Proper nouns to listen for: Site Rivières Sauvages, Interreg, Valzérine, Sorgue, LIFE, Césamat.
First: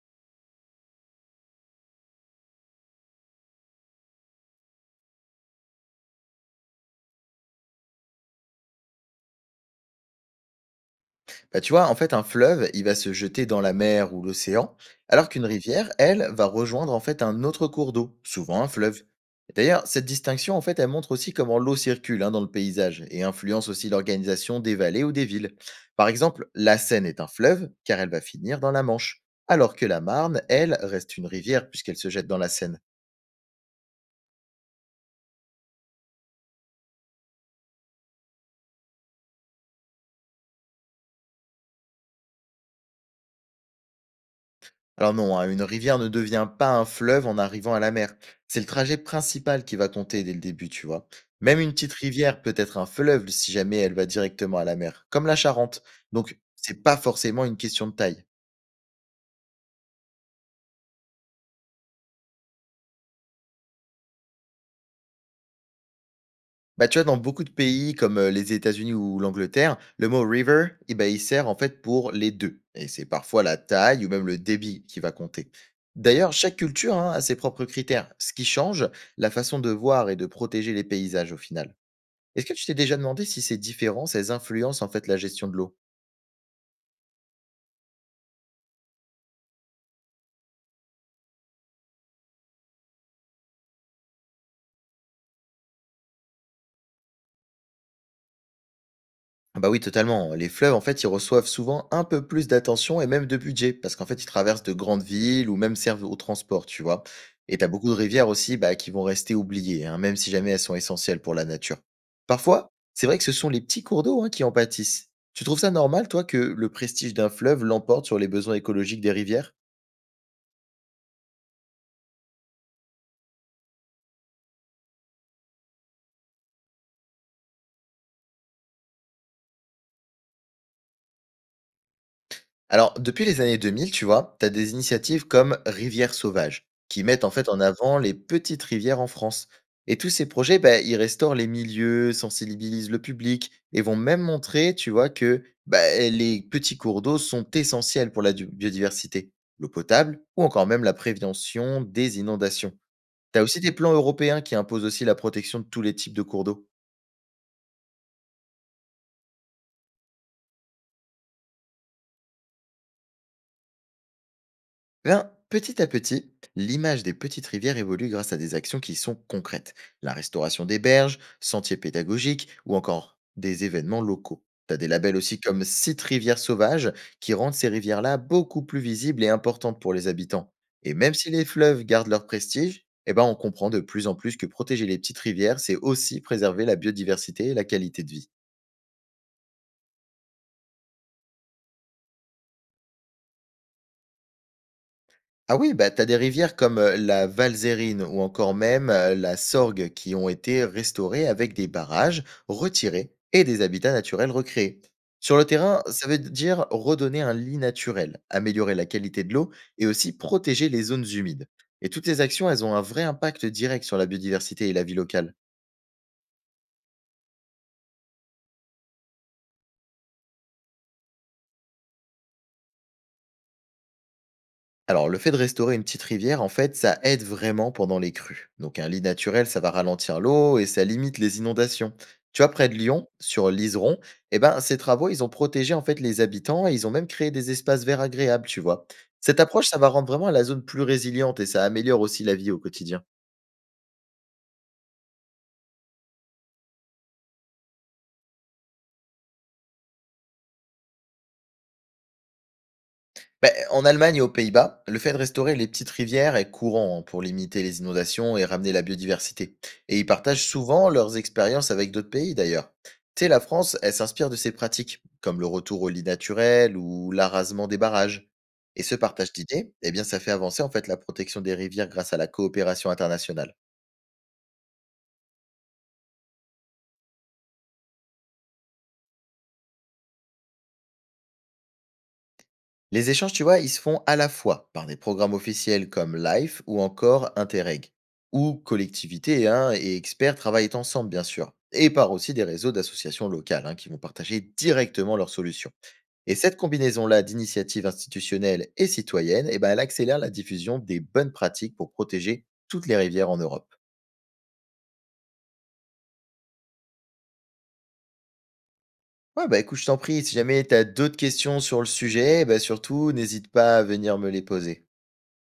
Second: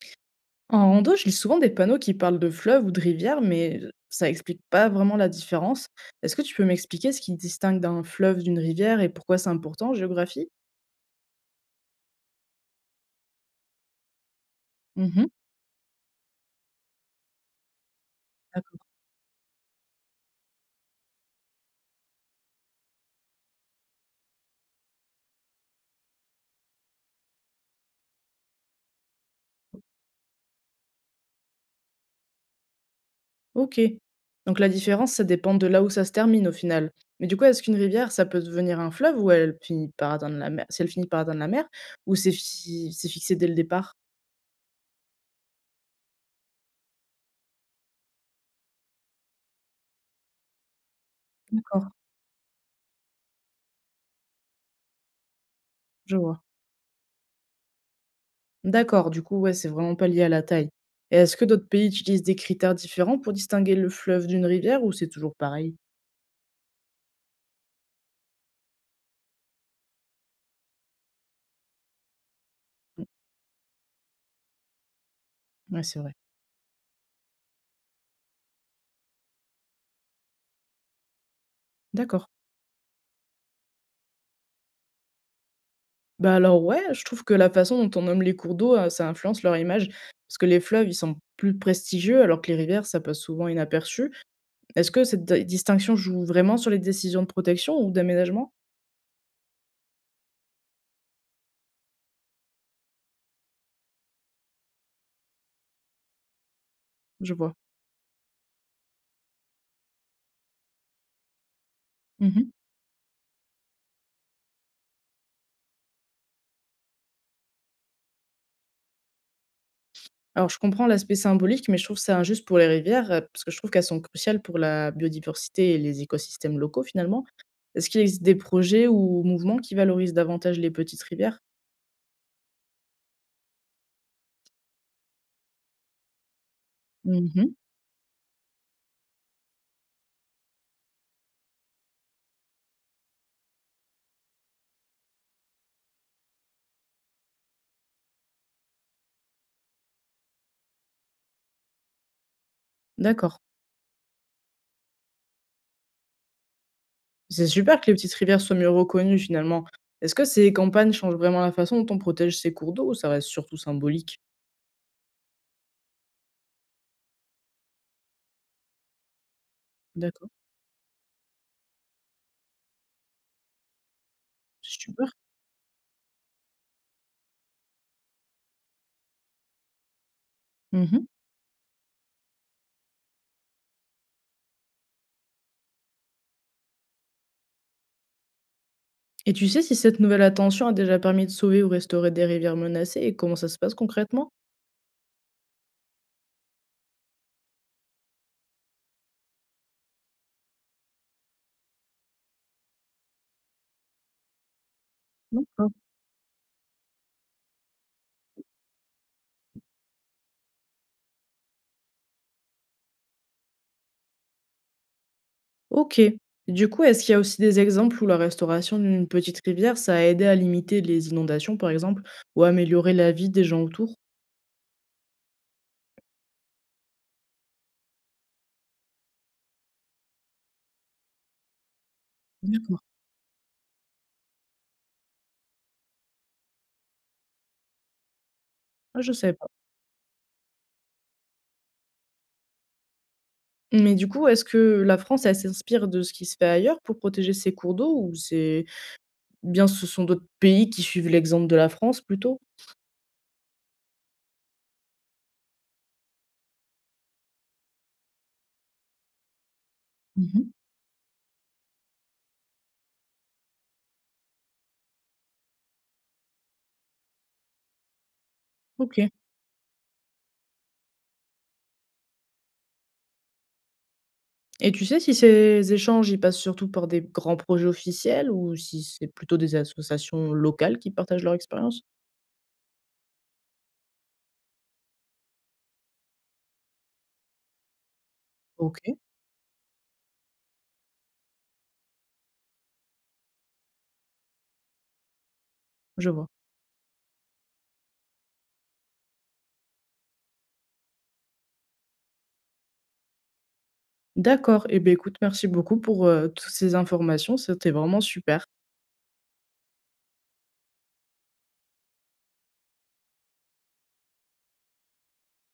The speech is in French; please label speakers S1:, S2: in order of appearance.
S1: En rando, je lis souvent des panneaux qui parlent de fleuves ou de rivières, mais ça explique pas vraiment la différence. Est-ce que tu peux m'expliquer ce qui distingue d'un fleuve d'une rivière et pourquoi c'est important en géographie?
S2: Bah, tu vois, en fait, un fleuve, il va se jeter dans la mer ou l'océan,
S1: Mhm.
S2: alors qu'une rivière, elle, va rejoindre en fait un autre cours d'eau, souvent un
S1: D'accord.
S2: fleuve. D'ailleurs, cette distinction, en fait, elle montre aussi comment l'eau circule hein, dans le paysage et influence aussi l'organisation des vallées ou des villes. Par exemple, la Seine est un fleuve car elle va finir dans la Manche, alors que la Marne, elle, reste une rivière puisqu'elle se jette dans la Seine.
S1: Ok. Donc la différence, ça dépend de là où ça se termine au final. Mais du coup, est-ce qu'une rivière, ça peut devenir un fleuve ou elle finit par atteindre la mer, si elle finit par atteindre la mer, ou c'est fixé dès le départ?
S2: Alors non, hein, une rivière ne devient pas un fleuve en arrivant à la mer. C'est le trajet principal qui va compter dès le début, tu vois. Même une
S1: D'accord.
S2: petite rivière peut être un fleuve si jamais elle va directement à la mer, comme la Charente.
S1: Je
S2: Donc,
S1: vois.
S2: c'est pas forcément une question de taille.
S1: D'accord, du coup, ouais, c'est vraiment pas lié à la taille. Et est-ce que d'autres pays utilisent des critères différents pour distinguer le fleuve d'une rivière ou c'est toujours pareil?
S2: Bah, tu vois, dans beaucoup de pays comme les États-Unis ou l'Angleterre, le mot river, eh ben, il sert en fait pour les deux. Et c'est
S1: Mmh.
S2: parfois la taille ou même le débit qui va compter.
S1: Ouais, c'est vrai.
S2: D'ailleurs, chaque culture hein, a ses propres critères, ce qui change la façon de voir et de protéger les paysages au final.
S1: D'accord.
S2: Est-ce que tu t'es déjà demandé si ces différences, elles influencent en fait la gestion de l'eau?
S1: Bah, alors ouais, je trouve que la façon dont on nomme les cours d'eau, ça influence leur image. Parce que les fleuves, ils sont plus prestigieux, alors que les rivières, ça passe souvent inaperçu. Est-ce que cette d distinction joue vraiment sur les décisions de protection ou d'aménagement?
S2: Ah bah oui, totalement. Les fleuves, en fait, ils reçoivent souvent un peu plus d'attention et même de budget, parce qu'en fait, ils traversent de grandes villes ou même servent au transport, tu vois.
S1: Je vois.
S2: Et t'as beaucoup de rivières aussi bah, qui vont rester oubliées, hein, même si jamais elles sont essentielles pour la nature.
S1: Mmh.
S2: Parfois, c'est vrai que ce sont les petits cours d'eau hein, qui en pâtissent. Tu trouves ça normal, toi, que le prestige d'un fleuve l'emporte sur les besoins écologiques des rivières?
S1: Alors je comprends l'aspect symbolique, mais je trouve ça injuste pour les rivières, parce que je trouve qu'elles sont cruciales pour la biodiversité et les écosystèmes locaux, finalement. Est-ce qu'il existe des projets ou mouvements qui valorisent davantage les petites rivières?
S2: Alors, depuis les années 2000, tu vois, tu as des initiatives comme Rivière Sauvage qui mettent en fait
S1: Mmh.
S2: en avant les petites rivières en France. Et tous ces projets, bah, ils restaurent les milieux, sensibilisent le public et vont même montrer, tu vois, que bah, les petits cours d'eau sont essentiels pour la biodiversité, l'eau potable ou encore même la prévention des inondations. Tu
S1: D'accord.
S2: as aussi des plans européens qui imposent aussi la protection de tous les types de cours d'eau.
S1: C'est super que les petites rivières soient mieux reconnues finalement. Est-ce que ces campagnes changent vraiment la façon dont on protège ces cours d'eau ou ça reste surtout symbolique?
S2: Eh bien, petit à petit, l'image des petites rivières évolue grâce à des actions qui sont concrètes. La
S1: D'accord,
S2: restauration des berges, sentiers pédagogiques ou encore des événements locaux. T'as
S1: c'est
S2: des
S1: super.
S2: labels aussi comme Site Rivières Sauvages qui rendent ces rivières-là beaucoup plus visibles et importantes pour les habitants. Et
S1: Mhm.
S2: même si les fleuves gardent leur prestige, eh ben on comprend de plus en plus que protéger les petites rivières, c'est aussi préserver la biodiversité et la qualité de vie.
S1: Et tu sais si cette nouvelle attention a déjà permis de sauver ou restaurer des rivières menacées et comment ça se passe concrètement?
S2: Ah oui, bah, tu as des rivières comme, la Valzérine ou encore même, la Sorgue qui ont été restaurées avec des barrages retirés et des habitats naturels recréés. Sur le
S1: D'accord.
S2: terrain, ça veut dire redonner un lit naturel, améliorer la qualité de l'eau et aussi protéger les zones humides. Et toutes ces actions, elles ont un vrai impact direct sur la biodiversité et la vie locale.
S1: Ok. Du coup, est-ce qu'il y a aussi des exemples où la restauration d'une petite rivière, ça a aidé à limiter les inondations, par exemple, ou à améliorer la vie des gens autour?
S2: Alors, le fait de restaurer une petite rivière, en fait, ça aide vraiment pendant les crues. Donc, un lit naturel, ça va ralentir l'eau et ça limite les inondations. Tu vois, près de
S1: D'accord.
S2: Lyon, sur l'Iseron, eh ben, ces travaux, ils ont protégé en fait les habitants et ils ont même créé des espaces verts agréables, tu vois.
S1: Ah, je savais
S2: Cette
S1: pas.
S2: approche, ça va rendre vraiment la zone plus résiliente et ça améliore aussi la vie au quotidien.
S1: Mais du coup, est-ce que la France, elle s'inspire de ce qui se fait ailleurs pour protéger ses cours d'eau ou c'est bien, ce sont d'autres pays qui suivent l'exemple de la France plutôt?
S2: Beh, en Allemagne et aux Pays-Bas, le fait de restaurer les petites rivières est courant hein, pour limiter les inondations et ramener la biodiversité. Et ils
S1: Mmh
S2: partagent
S1: mh.
S2: souvent leurs expériences avec d'autres pays d'ailleurs. Tu sais, la France, elle s'inspire de ces pratiques, comme le retour au lit naturel ou l'arasement des barrages. Et ce
S1: OK,
S2: partage d'idées, eh bien, ça fait avancer en fait la protection des rivières grâce à la coopération internationale.
S1: et tu sais si ces échanges, ils passent surtout par des grands projets officiels ou si c'est plutôt des associations locales qui partagent leur expérience?
S2: Les échanges, tu vois, ils se font à la fois par des programmes officiels comme LIFE ou encore Interreg, où
S1: OK.
S2: collectivités hein, et experts travaillent ensemble, bien sûr, et par aussi des réseaux d'associations locales hein, qui vont partager directement leurs solutions.
S1: Je vois.
S2: Et cette combinaison-là d'initiatives institutionnelles et citoyennes, eh ben, elle accélère la diffusion des bonnes pratiques pour protéger toutes les rivières en Europe.
S1: D'accord et beh, écoute, merci beaucoup pour, toutes ces informations, c'était vraiment super.
S2: Ouais, bah écoute, je t'en prie, si jamais tu as d'autres questions sur le sujet, bah surtout, n'hésite pas à venir me les poser.